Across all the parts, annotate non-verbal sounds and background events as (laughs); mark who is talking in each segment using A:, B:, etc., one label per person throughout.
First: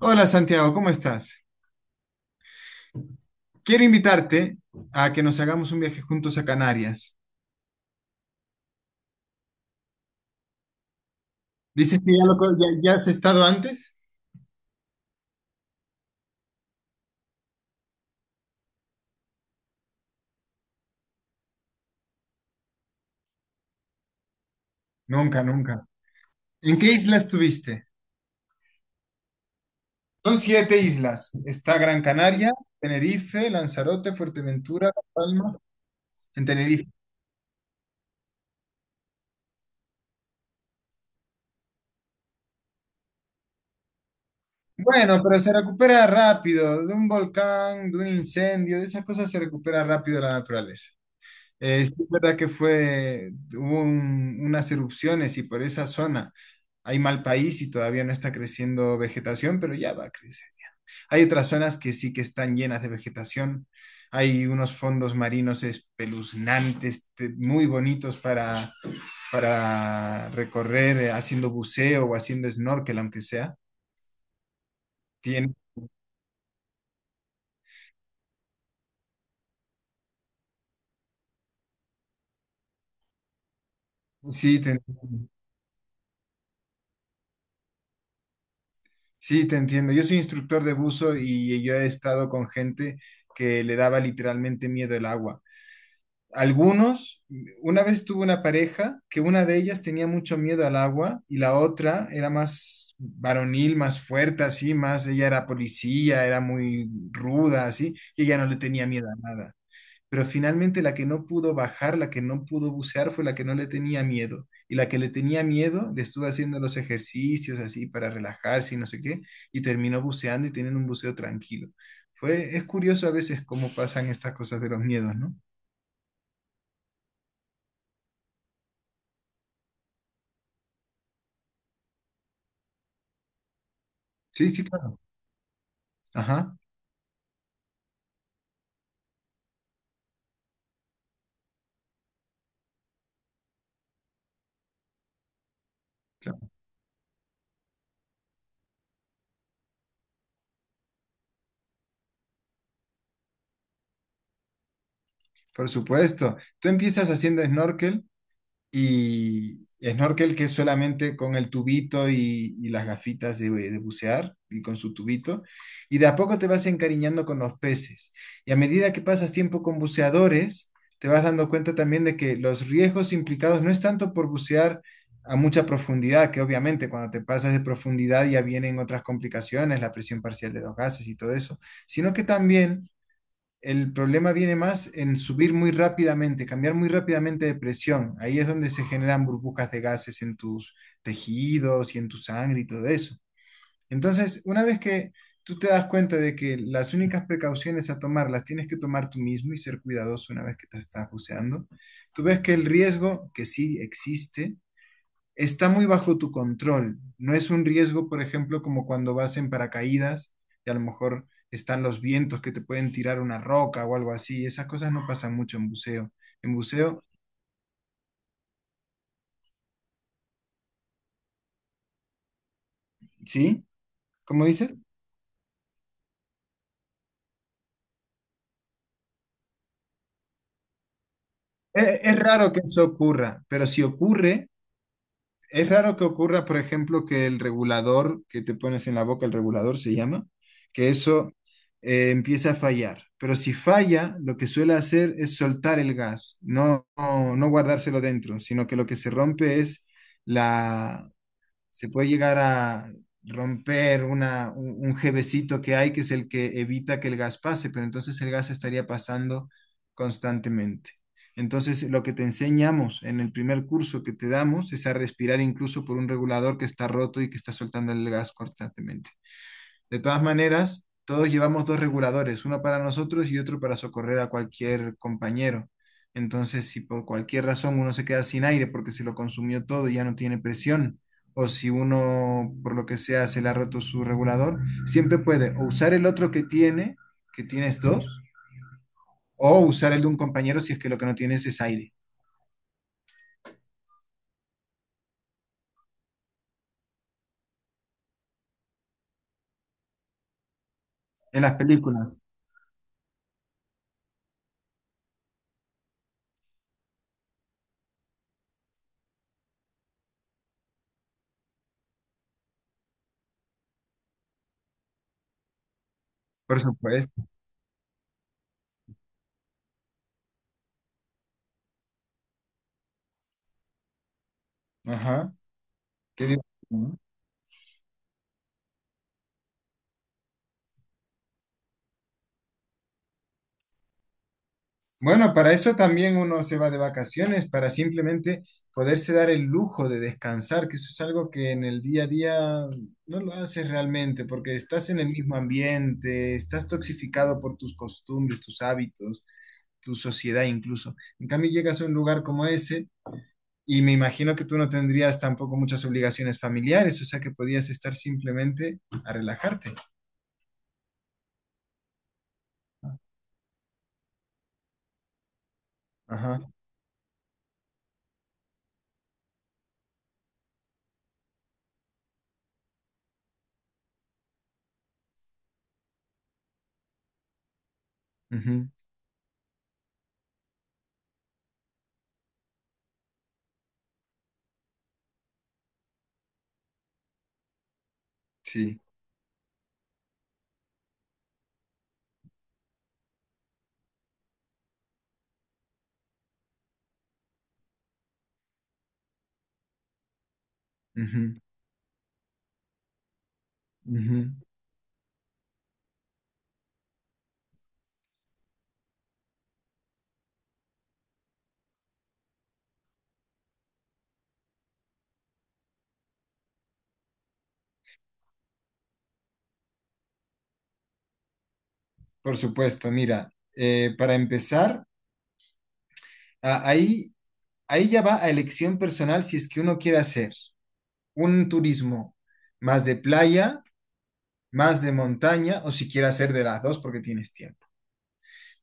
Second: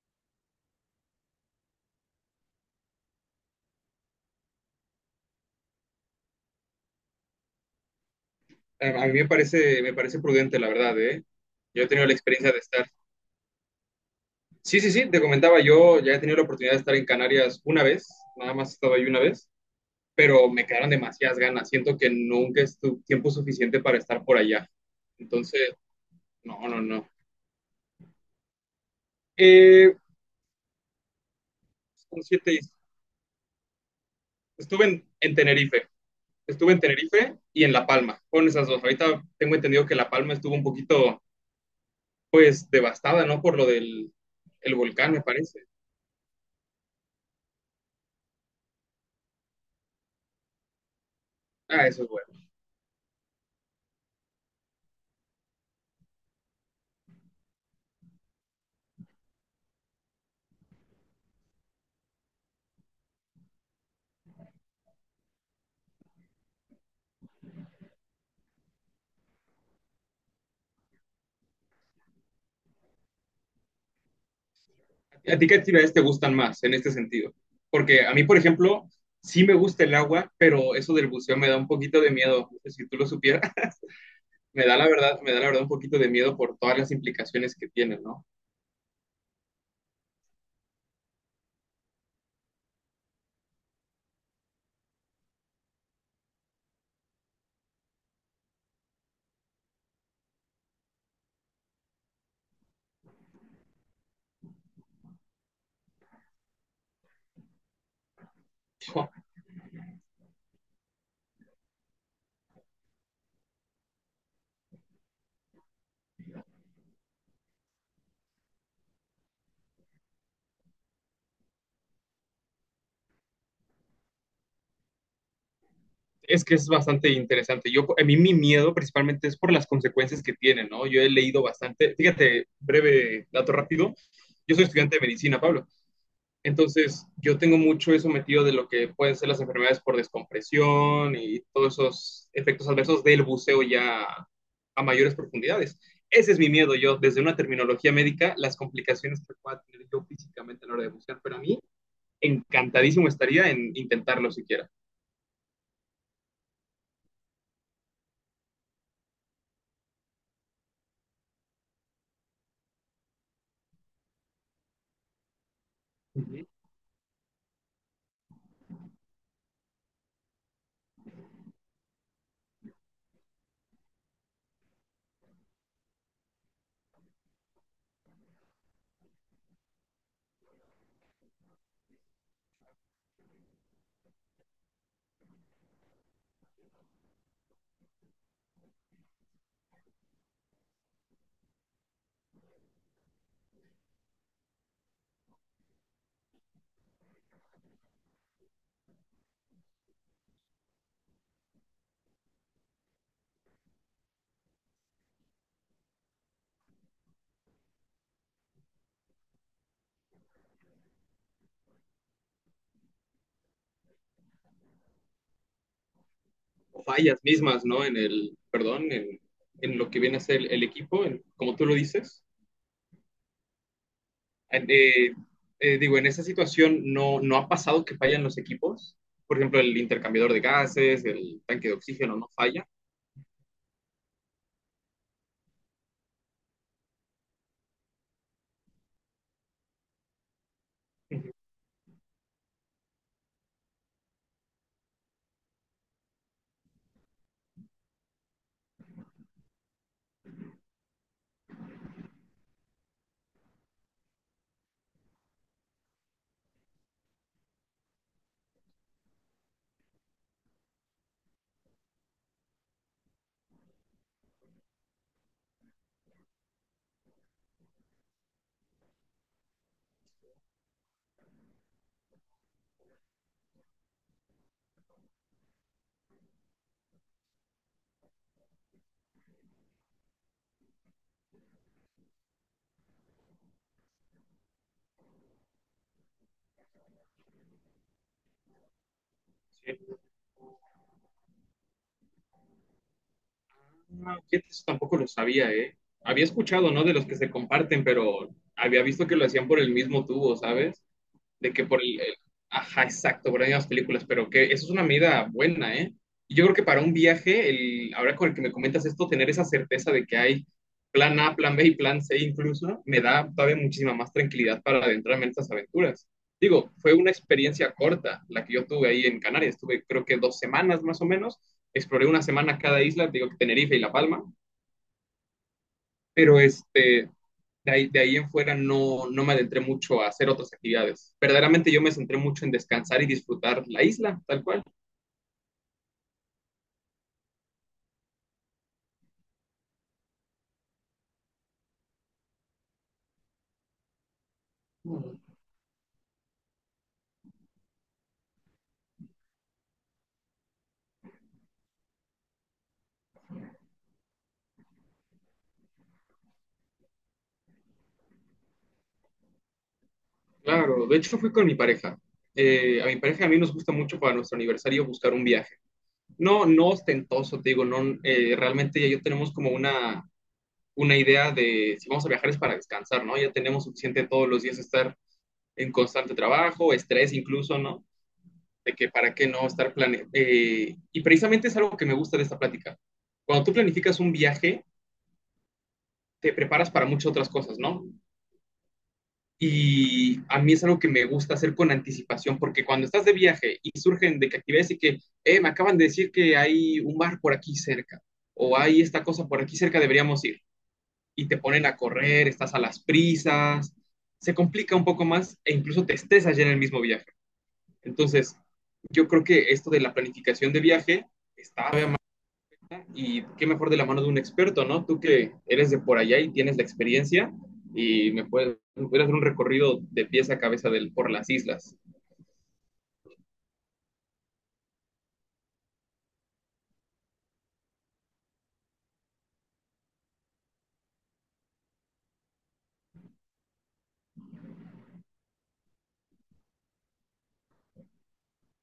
A: Hola Santiago, ¿cómo estás? Quiero invitarte a que nos hagamos un viaje juntos a Canarias.
B: A mí me parece prudente, la verdad, ¿eh? Yo he
A: ¿Dices
B: tenido
A: que
B: la
A: ya, lo, co-
B: experiencia de
A: ya,
B: estar.
A: ya has estado antes?
B: Sí, sí, sí, te comentaba, yo ya he tenido la oportunidad de estar en Canarias una vez, nada más he estado ahí una vez, pero me quedaron demasiadas ganas. Siento que nunca es tu tiempo suficiente para estar por allá.
A: Nunca,
B: Entonces,
A: nunca.
B: no,
A: ¿En
B: no,
A: qué
B: no.
A: isla estuviste?
B: Eh,
A: Son siete islas. Está Gran
B: son
A: Canaria,
B: siete islas.
A: Tenerife, Lanzarote, Fuerteventura,
B: Estuve
A: La
B: en
A: Palma,
B: Tenerife,
A: en
B: estuve en
A: Tenerife.
B: Tenerife y en La Palma, con esas dos. Ahorita tengo entendido que La Palma estuvo un poquito, pues, devastada, ¿no? Por lo del el volcán,
A: Bueno,
B: me
A: pero se
B: parece.
A: recupera rápido de un volcán, de un incendio, de esas cosas se recupera rápido la naturaleza.
B: Ah,
A: Sí,
B: eso
A: es
B: es bueno.
A: verdad que hubo unas erupciones y por esa zona hay mal país y todavía no está creciendo vegetación, pero ya va a crecer. Hay otras zonas que sí que están llenas de vegetación. Hay unos fondos marinos espeluznantes, muy bonitos para recorrer haciendo buceo o haciendo snorkel, aunque sea.
B: ¿A ti
A: Tiene,
B: qué actividades te gustan más en este sentido? Porque a mí, por ejemplo, sí me gusta el agua, pero eso del buceo me da un poquito de miedo. Si tú lo supieras, (laughs)
A: sí,
B: me da
A: te,
B: la verdad, me da la verdad un poquito de miedo por todas las implicaciones que tiene, ¿no?
A: sí, te entiendo. Yo soy instructor de buzo y yo he estado con gente que le daba literalmente miedo el agua. Algunos, una vez tuve una pareja que una de ellas tenía mucho miedo al agua y la otra era más varonil, más fuerte, así, más, ella era policía, era muy ruda, así, y ella no le tenía miedo a
B: (laughs)
A: nada. Pero finalmente la que no pudo bajar, la que no pudo bucear, fue la que no le tenía miedo. Y la que le tenía miedo le estuvo haciendo los ejercicios así para relajarse y no sé qué, y terminó buceando y teniendo un buceo tranquilo. Es curioso a veces cómo pasan estas cosas de los miedos, ¿no?
B: Es que es bastante interesante. A mí mi miedo principalmente es por las consecuencias que tiene, ¿no? Yo he leído bastante, fíjate, breve dato rápido,
A: Sí,
B: yo
A: sí,
B: soy estudiante
A: claro.
B: de medicina, Pablo.
A: Ajá,
B: Entonces, yo tengo mucho eso metido de lo que pueden ser las enfermedades por descompresión y todos esos efectos adversos del buceo ya a mayores profundidades. Ese es mi
A: claro,
B: miedo, yo, desde una terminología médica, las complicaciones que pueda tener yo físicamente a la hora de bucear, pero a mí encantadísimo estaría en intentarlo siquiera.
A: por supuesto. Tú empiezas haciendo snorkel y snorkel que es solamente con el tubito y las gafitas de bucear y con su tubito. Y de a poco
B: Ujú.
A: te vas encariñando con los peces. Y a medida que pasas tiempo con buceadores, te vas dando cuenta también de que los riesgos implicados no es tanto por bucear a mucha profundidad, que obviamente cuando te pasas de profundidad ya vienen otras complicaciones, la presión parcial de los gases y todo eso, sino que también el problema viene más en subir muy rápidamente, cambiar muy rápidamente de presión. Ahí es donde se generan burbujas de gases en tus tejidos y en tu sangre y todo eso. Entonces, una vez que tú te das cuenta de que las únicas precauciones a tomar las tienes que tomar tú mismo y ser cuidadoso una vez que te estás buceando, tú ves que el riesgo que sí existe está muy bajo tu control. No es un riesgo, por ejemplo, como cuando vas en paracaídas y a lo mejor están los vientos que te pueden tirar una roca o algo así. Esas cosas no pasan mucho en buceo. En
B: O
A: buceo,
B: fallas mismas, ¿no? En el, perdón, en lo que viene a ser el equipo, en, como tú lo dices,
A: ¿sí? ¿Cómo dices?
B: eh, digo, en esa situación no, no ha pasado que fallan los equipos. Por ejemplo, el intercambiador de gases, el tanque de
A: Es,
B: oxígeno no
A: raro que
B: falla.
A: eso ocurra, pero si ocurre, es raro que ocurra, por ejemplo, que el regulador que te pones en la boca, el regulador se llama, que eso
B: Ujú.
A: empiece a fallar. Pero si falla, lo que suele hacer es soltar el gas, no, no, no guardárselo dentro, sino que lo que se rompe es la, se puede llegar a romper una, un jevecito que hay, que es el que evita que el gas pase, pero entonces el gas estaría pasando constantemente. Entonces, lo que te enseñamos en el primer curso que te damos es a respirar incluso por un regulador que está roto y que está soltando el gas constantemente. De todas maneras, todos llevamos dos reguladores, uno para nosotros y otro para socorrer a cualquier compañero. Entonces, si por cualquier razón uno se queda sin aire porque se lo consumió todo y ya no tiene presión, o si uno, por lo que sea, se le ha roto su regulador, siempre puede o usar el otro que tiene, que tienes dos, o
B: Sí.
A: usar el de un compañero si es que lo que no tienes es aire.
B: No, fíjate, eso tampoco lo sabía, ¿eh? Había escuchado, ¿no? De los que se comparten, pero había visto que lo hacían por el mismo tubo, ¿sabes?
A: En
B: De
A: las
B: que
A: películas,
B: ajá, exacto, por las mismas películas, pero que eso es una medida buena, ¿eh? Y yo creo que para un viaje, ahora con el que me comentas esto, tener esa certeza de que hay plan A, plan B y plan C incluso, me da todavía muchísima más tranquilidad para adentrarme en estas aventuras.
A: por
B: Digo, fue una
A: supuesto.
B: experiencia corta la que yo tuve ahí en Canarias, estuve creo que 2 semanas más o menos, exploré una semana cada isla, digo que Tenerife y La Palma,
A: Ajá. Qué bien.
B: pero de ahí en fuera no, no me adentré mucho a hacer otras actividades. Verdaderamente yo me centré mucho en descansar y disfrutar la isla, tal cual.
A: Bueno, para eso también uno se va de vacaciones, para simplemente poderse dar el lujo de descansar, que eso es algo que en el día a día no lo haces realmente, porque estás en el mismo ambiente, estás toxificado por tus costumbres, tus hábitos, tu sociedad incluso. En cambio, llegas a un lugar como ese y me imagino que tú no tendrías tampoco muchas obligaciones familiares, o sea que podías estar simplemente a relajarte.
B: Claro, de hecho fui con mi pareja. A mi pareja y a mí nos gusta mucho para nuestro aniversario buscar un viaje.
A: Ajá,
B: No, no ostentoso, te digo, no, realmente ya yo tenemos como una idea de si vamos a viajar es para descansar, ¿no? Ya tenemos suficiente todos los días estar en constante trabajo, estrés incluso, ¿no?
A: ujú,
B: De que para qué no estar plane y precisamente es algo que me gusta de esta plática. Cuando tú planificas un viaje, te preparas para muchas otras cosas, ¿no?
A: sí.
B: Y a mí es algo que me gusta hacer con anticipación, porque cuando estás de viaje y surgen de que actividades y que, me acaban de decir que hay un bar por aquí cerca, o hay esta cosa por aquí cerca, deberíamos ir, y te
A: Ujú,
B: ponen a correr, estás a las prisas,
A: ujú.
B: se complica un poco más e incluso te estresas ya en el mismo viaje. Entonces, yo creo que esto de la planificación de viaje está. Y qué mejor de la mano de un experto, ¿no? Tú que eres de por allá y tienes la experiencia y me puedes hacer un recorrido de pies a cabeza por las islas.
A: Por supuesto, mira, para empezar, a- ahí, ahí ya va a elección personal si es que uno quiere hacer un turismo más de playa, más de montaña o si quiere hacer de las dos porque tienes tiempo.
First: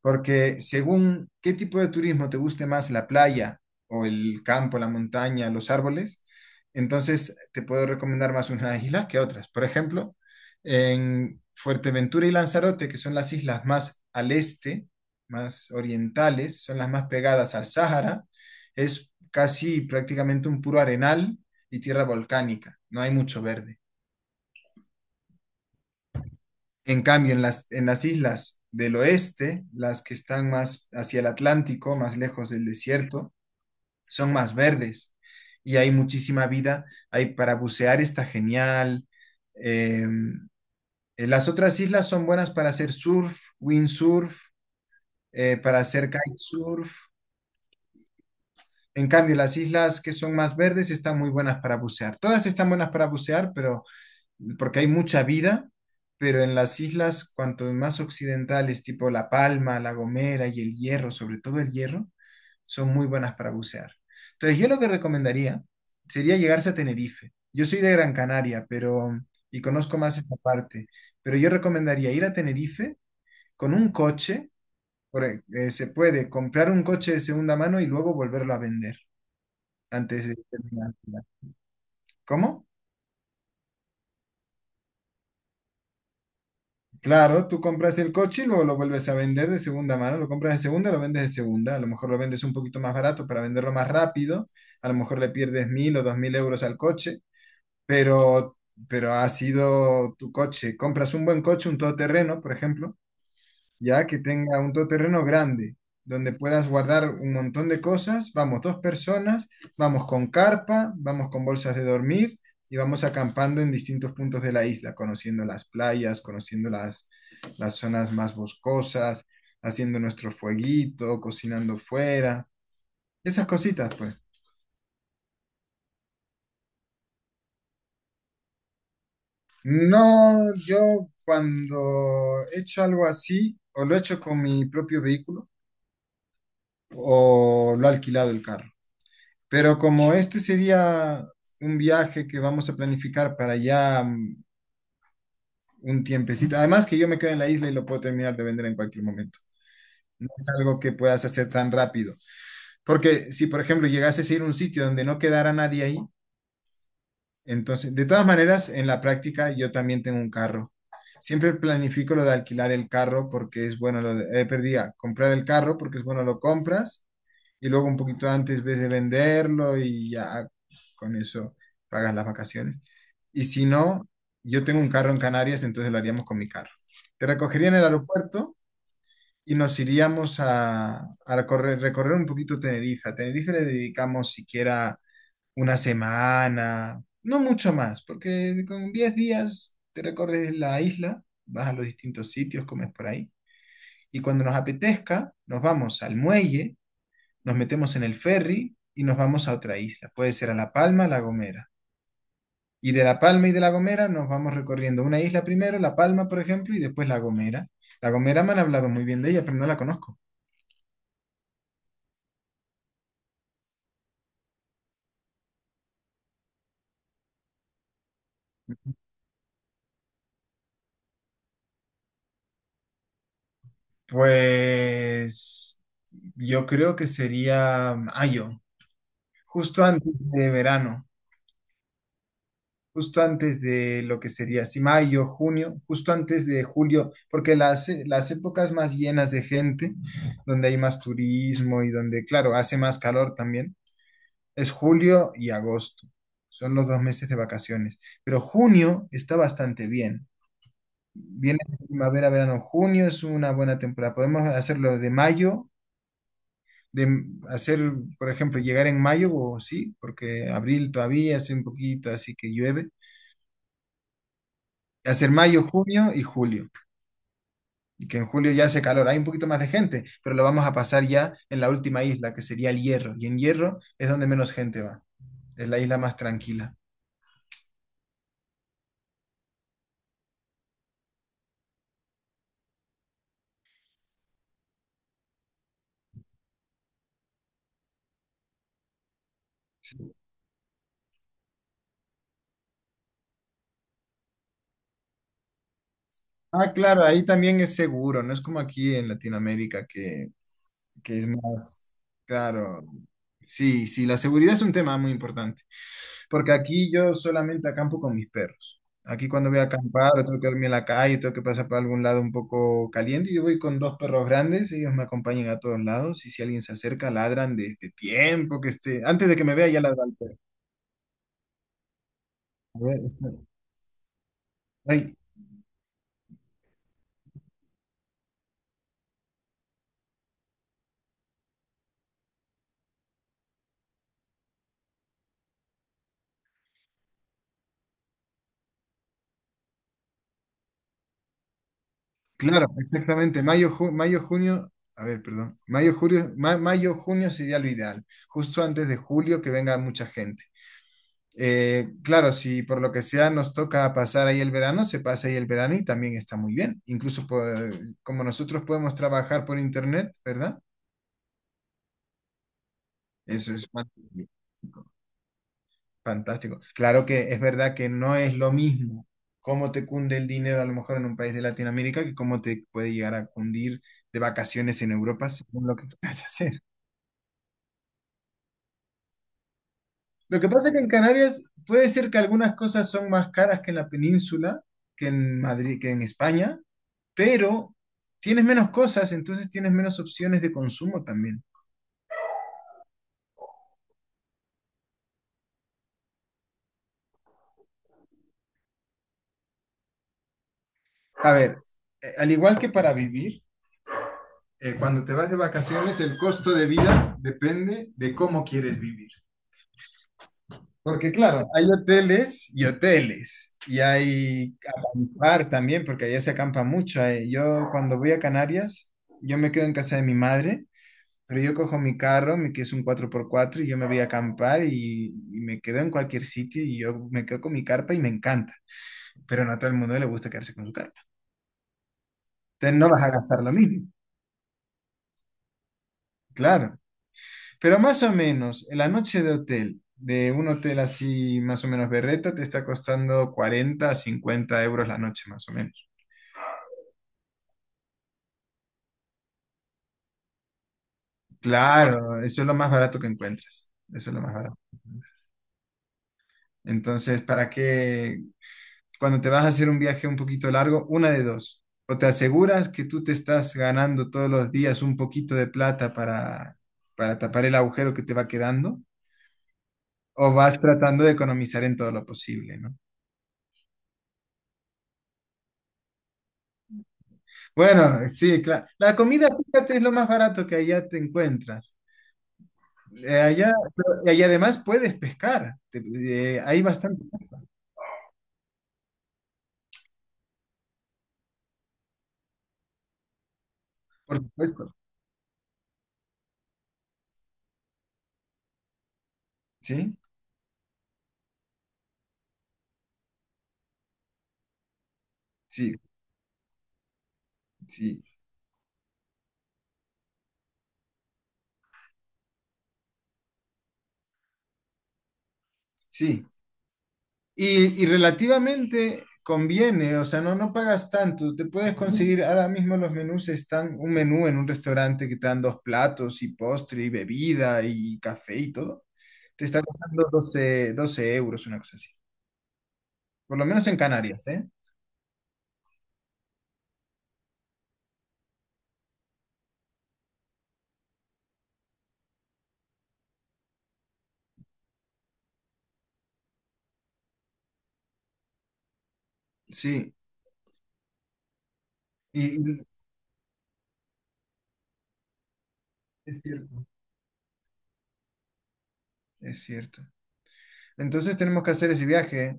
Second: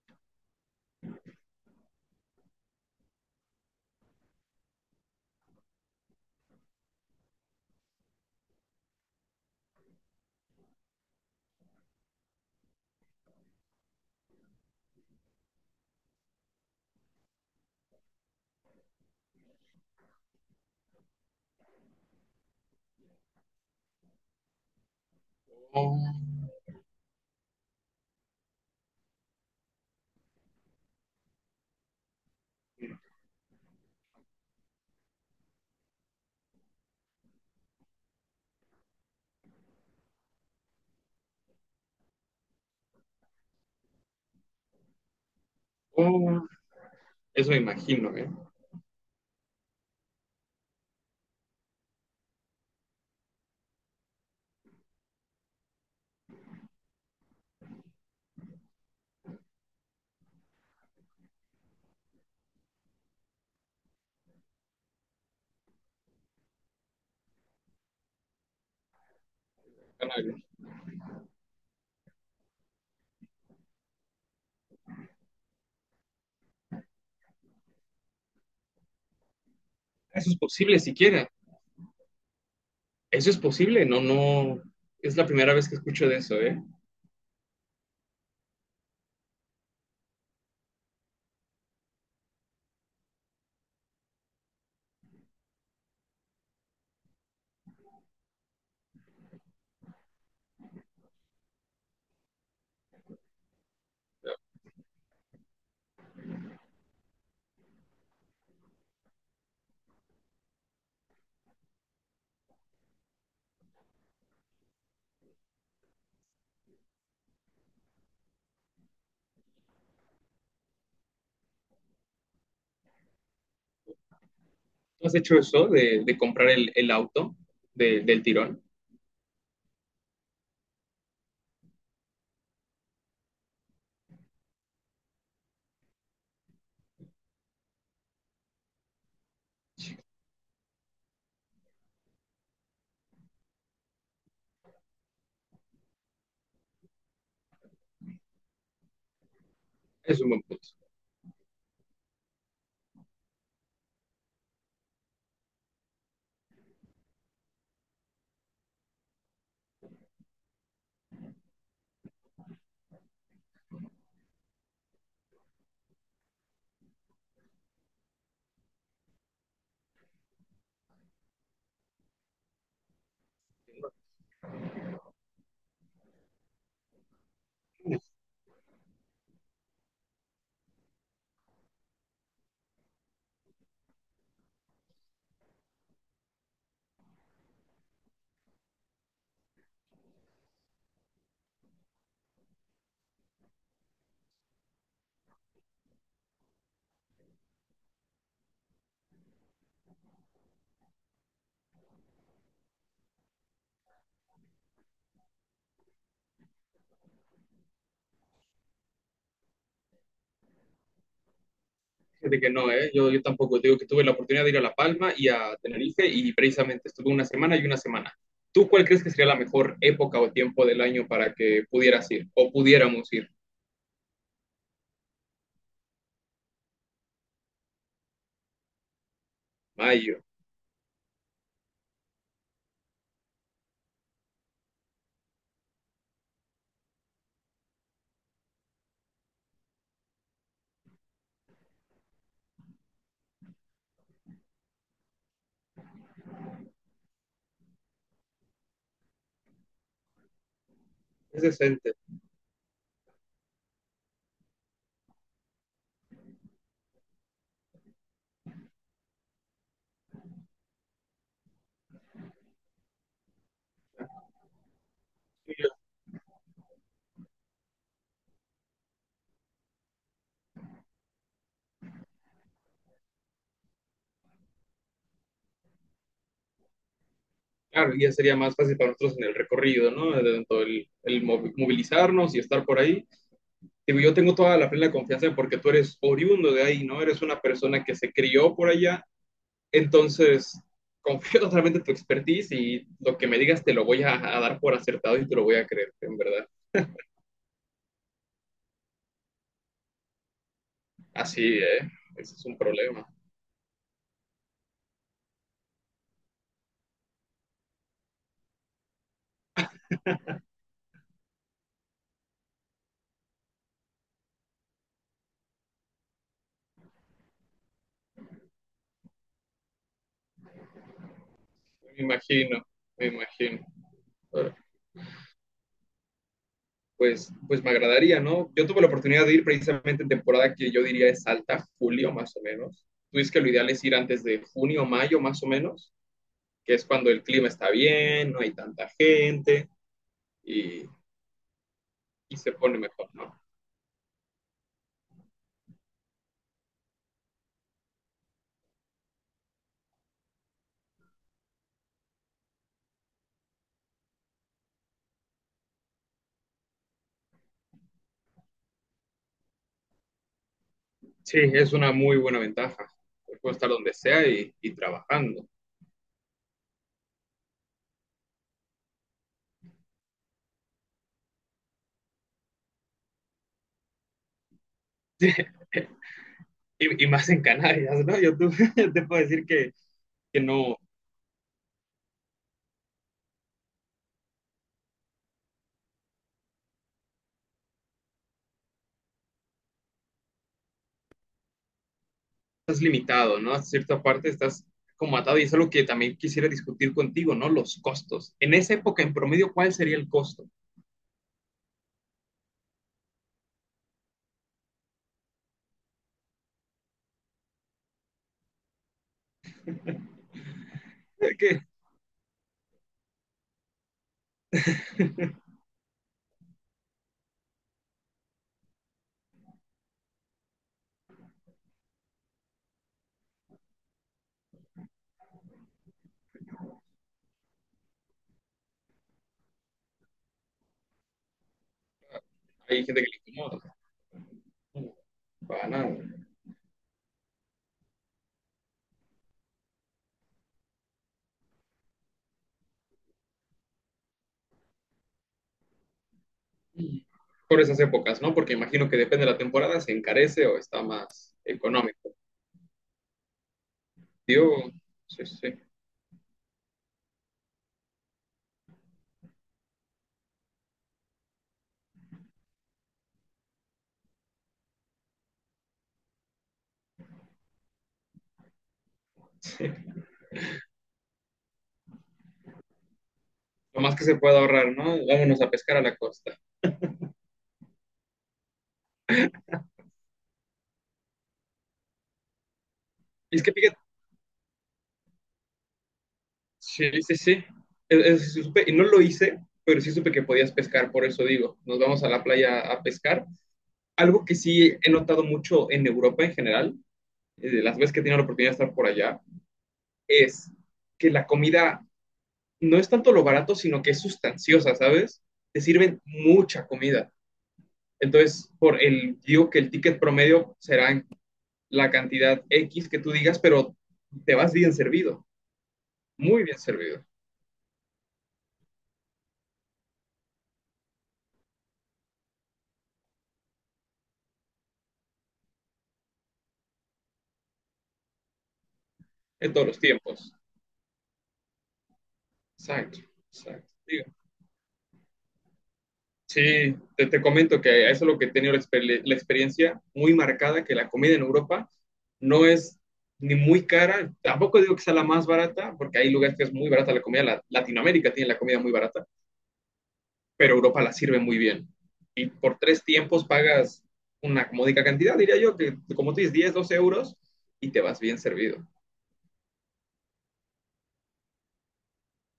A: Porque según qué tipo de turismo te guste más, la playa o el campo, la montaña, los árboles, entonces te puedo recomendar más unas islas (laughs) que otras. Por ejemplo, en Fuerteventura y Lanzarote, que son las islas más al este, más orientales, son las más pegadas al Sáhara, es casi prácticamente un puro arenal y tierra volcánica, no hay mucho verde.
B: Oh,
A: En cambio, en las islas del oeste, las que están más hacia el Atlántico, más lejos del desierto, son más verdes y hay muchísima vida. Hay para bucear está genial. Eh, las otras islas son buenas para hacer surf, windsurf, para hacer
B: oh,
A: kitesurf.
B: eso me imagino, ¿eh?
A: En cambio, las islas que son más verdes están muy buenas para bucear. Todas están buenas para bucear, pero porque hay mucha vida, pero en las islas, cuanto más occidentales, tipo La Palma, La Gomera y el Hierro, sobre todo el Hierro, son muy buenas para bucear. Entonces, yo lo que recomendaría sería llegarse a Tenerife. Yo soy de Gran Canaria, pero y conozco más esa parte, pero yo recomendaría ir a Tenerife con un coche, se puede comprar un coche de segunda mano y luego volverlo a vender antes
B: Eso
A: de
B: es posible
A: terminar.
B: siquiera.
A: ¿Cómo?
B: Eso es posible, no, no. Es la primera vez que escucho de eso, ¿eh?
A: Claro, tú compras el coche y luego lo vuelves a vender de segunda mano, lo compras de segunda, lo vendes de segunda, a lo mejor lo vendes un poquito más barato para venderlo más rápido, a lo mejor le pierdes 1.000 o 2.000 euros al coche, pero, pero ha sido tu coche. Compras un buen coche, un todoterreno, por ejemplo, ya que tenga un todoterreno grande, donde puedas guardar un montón de cosas. Vamos dos personas, vamos con carpa, vamos con bolsas de dormir y vamos acampando en distintos puntos de la isla, conociendo las playas, conociendo las zonas más boscosas, haciendo nuestro fueguito, cocinando fuera, esas cositas, pues.
B: ¿Tú has hecho eso de comprar el auto del tirón?
A: No, yo cuando he hecho algo así, o lo he hecho con mi propio vehículo, o lo he alquilado el carro. Pero como este sería un viaje que vamos a planificar para ya un tiempecito, además que yo me quedo en la isla y lo puedo terminar de vender en cualquier momento.
B: Es
A: No
B: un buen
A: es
B: punto.
A: algo que puedas hacer tan rápido. Porque si, por ejemplo, llegases a ir a un sitio donde no quedara nadie ahí, entonces, de todas maneras, en la práctica yo también tengo un carro. Siempre planifico lo de alquilar el carro porque es bueno, comprar el carro porque es bueno, lo compras y luego un poquito antes ves de venderlo y ya con eso pagas las vacaciones. Y si no, yo tengo un carro en Canarias, entonces lo haríamos con mi carro. Te recogería en el aeropuerto y nos iríamos a, recorrer, recorrer un poquito Tenerife. A Tenerife le dedicamos siquiera una semana, no mucho más, porque con 10 días te recorres la isla, vas a los distintos sitios, comes por ahí. Y cuando nos apetezca, nos vamos al muelle, nos metemos en el ferry y nos vamos a otra isla. Puede ser a La Palma, La Gomera. Y de La Palma y de La Gomera nos vamos recorriendo una isla primero, La Palma, por ejemplo, y después La Gomera. La Gomera me han hablado muy bien de ella, pero no la conozco.
B: Fíjate que no, ¿eh? Yo tampoco. Digo que tuve la oportunidad de ir a La Palma y a Tenerife y precisamente estuve una semana y una semana. ¿Tú cuál crees que sería la mejor época o tiempo del año para que pudieras ir o pudiéramos ir?
A: Pues yo creo que sería mayo, justo
B: Mayo,
A: antes de verano, justo antes de lo que sería, si mayo, junio, justo antes de julio, porque las épocas más llenas de gente, donde hay más turismo y donde, claro, hace más calor también es julio y agosto. Son los 2 meses de vacaciones. Pero junio está bastante bien.
B: es
A: Viene
B: decente.
A: primavera, verano, junio es una buena temporada. Podemos hacerlo de mayo, de hacer, por ejemplo, llegar en mayo, o sí, porque abril todavía hace un poquito, así que llueve. Hacer mayo,
B: Julio,
A: junio y julio. Y que en julio ya hace calor. Hay un poquito más de gente, pero lo vamos a pasar ya en la última isla, que sería el Hierro. Y en Hierro es donde menos gente va. Es la isla más tranquila.
B: claro, ya sería más fácil para nosotros en el recorrido, ¿no? Tanto el movilizarnos y estar por ahí. Digo, yo tengo toda la plena confianza porque tú eres oriundo de ahí, ¿no? Eres una persona que se crió por allá. Entonces, confío (laughs) totalmente en tu expertise y lo que me digas te lo voy a dar por acertado y te lo voy a creer, en verdad.
A: Ah, claro, ahí también es seguro, no es como aquí en Latinoamérica que, es
B: Así, ¿eh?
A: más,
B: Ese es un
A: claro.
B: problema.
A: Sí, sí, la seguridad es un tema muy importante, porque aquí yo solamente acampo con mis perros. Aquí cuando voy a acampar, o tengo que dormir en la calle, tengo que pasar por algún lado un poco caliente, yo voy con dos perros grandes, ellos me acompañan a todos lados y si alguien se acerca, ladran desde tiempo que esté, antes de que me vea ya ladra el perro.
B: Me imagino,
A: A ver,
B: me imagino. Ahora,
A: ay,
B: pues me agradaría, ¿no? Yo tuve la oportunidad de ir precisamente en temporada que yo diría es alta, julio más o menos. Tú dices que lo ideal es ir antes de junio, mayo más o menos, que es cuando el clima está bien, no hay tanta gente y, y se
A: claro,
B: pone mejor, ¿no?
A: exactamente. Mayo, mayo, junio, a ver, perdón. Mayo, julio, mayo, junio sería lo ideal. Justo antes de julio que venga mucha gente. Claro, si por lo que sea nos toca pasar ahí el verano, se pasa ahí el verano y también está muy bien. Incluso como nosotros podemos trabajar por internet, ¿verdad?
B: Sí, es una muy buena ventaja.
A: Eso
B: Puedo
A: es,
B: estar donde sea
A: fantástico.
B: y trabajando.
A: Fantástico. Claro que es verdad que no es lo mismo cómo te cunde el dinero a lo mejor en un país de Latinoamérica que cómo te puede llegar a cundir de vacaciones en Europa según lo que (laughs) quieras hacer.
B: Y más en Canarias, ¿no? (laughs) Yo te puedo decir que,
A: Lo
B: que
A: que pasa es
B: no
A: que en Canarias puede ser que algunas cosas son más caras que en la península, que en Madrid, que en España, pero tienes menos cosas, entonces tienes menos opciones de consumo también.
B: estás limitado, ¿no? A cierta parte estás como atado y es algo que también quisiera discutir contigo, ¿no? Los costos. En esa época, en promedio, ¿cuál sería el costo? (laughs)
A: A ver, al igual que para vivir, cuando te vas de vacaciones, el costo de vida depende de cómo quieres vivir. Porque claro,
B: Que
A: hay hoteles y hoteles, y hay acampar también, porque allá se acampa mucho ahí. Yo cuando voy a Canarias, yo me quedo en casa de mi madre, pero yo cojo mi carro, que es un 4x4 y yo me voy a acampar y me quedo en cualquier sitio y yo me quedo con mi carpa y me encanta. Pero no a todo el mundo le gusta quedarse con su carpa. Entonces
B: hay
A: no vas
B: gente
A: a
B: que le
A: gastar lo
B: incomoda,
A: mismo,
B: ¿no? Para nada.
A: claro. Pero más o menos, en la noche de hotel, de un hotel así más o menos berreta, te está costando cuarenta, a 50 euros la noche más o menos.
B: Por esas épocas, ¿no? Porque imagino que depende de la temporada, se encarece o está más económico.
A: Claro, eso es lo más barato que encuentras. Eso es lo más barato.
B: Yo, sí, sí.
A: Entonces, ¿para qué? Cuando te vas a hacer un viaje un poquito largo, una de dos. O te aseguras que tú te estás ganando todos los días un poquito de plata para tapar el agujero que te va quedando,
B: (laughs)
A: o vas tratando de economizar en todo lo posible, ¿no?
B: Lo más que se pueda ahorrar, ¿no? Vámonos a pescar a la costa.
A: Bueno, sí, claro. La comida, fíjate, es lo más barato que allá te encuentras.
B: Y es
A: Allá,
B: que fíjate,
A: y además puedes pescar. Hay
B: sí,
A: bastante,
B: sí, sí. Sí supe- y no lo hice, pero sí supe que podías pescar, por eso digo, nos vamos a la playa a pescar.
A: por
B: Algo que
A: supuesto.
B: sí he notado mucho en Europa en general, de las veces que he tenido la oportunidad de estar por allá,
A: Sí,
B: es que la comida no es tanto lo barato, sino que es sustanciosa, ¿sabes? Te
A: sí,
B: sirven mucha comida.
A: sí.
B: Entonces, digo que el ticket promedio será la cantidad X que tú digas, pero te vas bien servido.
A: Sí,
B: Muy bien servido
A: y relativamente conviene, o sea, no, no pagas tanto, te puedes conseguir, ahora mismo los menús están, un menú en un restaurante que te dan dos platos y postre y bebida y café y todo, te
B: en
A: está
B: todos los
A: costando
B: tiempos.
A: doce euros, una cosa así,
B: Exacto,
A: por lo menos
B: exacto.
A: en
B: Digo,
A: Canarias, ¿eh?
B: sí, te comento que eso es lo que he tenido la experiencia muy marcada, que la comida en Europa no es ni muy cara, tampoco digo que sea la más barata, porque hay lugares que es muy barata la comida, Latinoamérica tiene la comida muy barata,
A: Sí,
B: pero Europa la sirve muy bien.
A: y,
B: Y por
A: y
B: tres tiempos pagas una módica cantidad, diría yo, que como tú
A: es
B: dices, 10,
A: cierto,
B: 12 euros y te vas bien servido.
A: es cierto. Entonces tenemos que hacer ese viaje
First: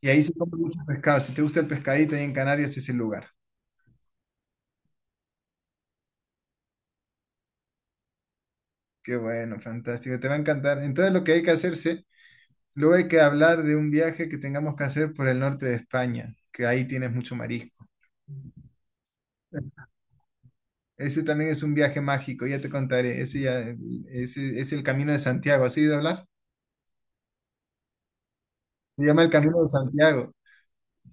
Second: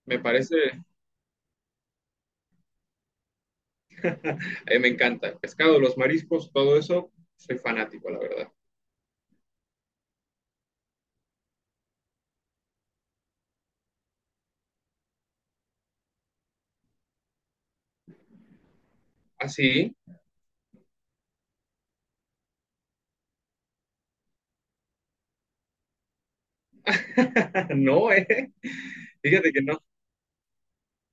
A: y
B: Me
A: ahí se come mucho
B: parece.
A: pescado, si te gusta el pescadito ahí en Canarias es el lugar.
B: A mí me encanta el pescado, los mariscos, todo eso. Soy fanático, la verdad.
A: Qué bueno, fantástico, te va a encantar. Entonces lo que hay que hacerse. Luego hay que hablar de un viaje que tengamos que hacer por el norte de España, que ahí tienes mucho marisco.
B: Así,
A: Ese también es un viaje mágico, ya te contaré. Ese, ya, ese es el Camino de Santiago. ¿Has oído hablar?
B: (laughs) no, ¿eh?
A: Se llama el
B: Fíjate
A: Camino
B: que
A: de
B: no.
A: Santiago.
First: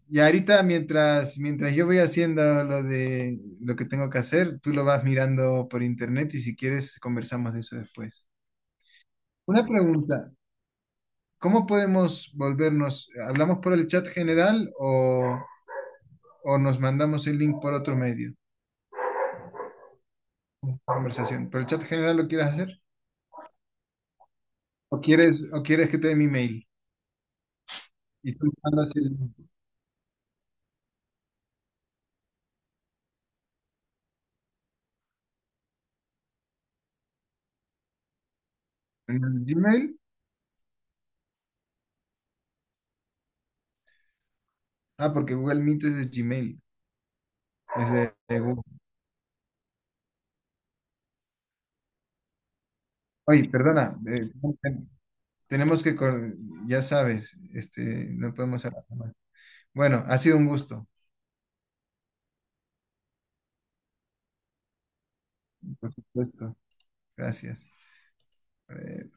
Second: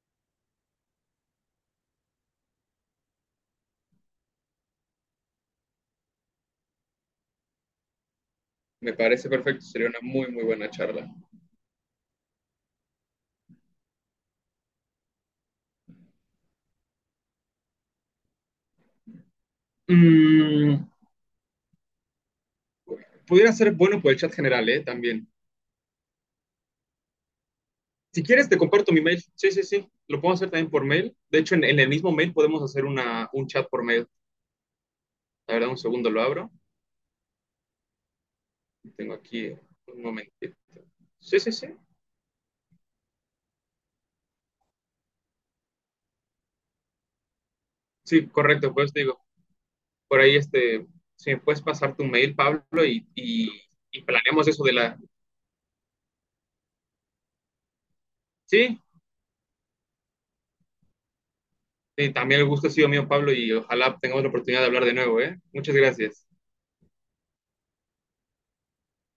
A: Y ahorita, mientras, mientras yo voy haciendo lo de lo que tengo que hacer, tú lo vas mirando por internet y si quieres conversamos de eso después.
B: Me parece
A: Una
B: perfecto, sería una
A: pregunta,
B: muy, muy buena charla.
A: ¿cómo podemos volvernos? ¿Hablamos por el chat general o nos mandamos el link por otro medio?
B: Mm,
A: Conversación. ¿Pero el chat general lo quieres hacer?
B: pudiera ser bueno por el chat general, ¿eh? También.
A: O quieres que te dé mi mail?
B: Si
A: Y
B: quieres,
A: tú
B: te
A: mandas
B: comparto mi
A: el,
B: mail. Sí, sí, sí. Lo puedo hacer también por mail. De hecho, en el mismo mail podemos hacer un chat por mail. La verdad, un segundo lo abro. Tengo
A: en el
B: aquí
A: Gmail.
B: un momentito. Sí, sí, sí.
A: Ah, porque Google Meet es de Gmail. Es
B: Sí,
A: de Google.
B: correcto, pues digo. Por ahí, si me puedes pasar tu mail, Pablo, y,
A: Oye,
B: y,
A: perdona.
B: y planeamos eso de la...
A: Tenemos que, ya sabes, este, no podemos
B: Sí,
A: hablar más. Bueno, ha sido un gusto,
B: sí, también el gusto ha sido mío, Pablo, y ojalá tengamos la oportunidad de hablar de nuevo, ¿eh? Muchas
A: por
B: gracias.
A: supuesto. Gracias. Eh,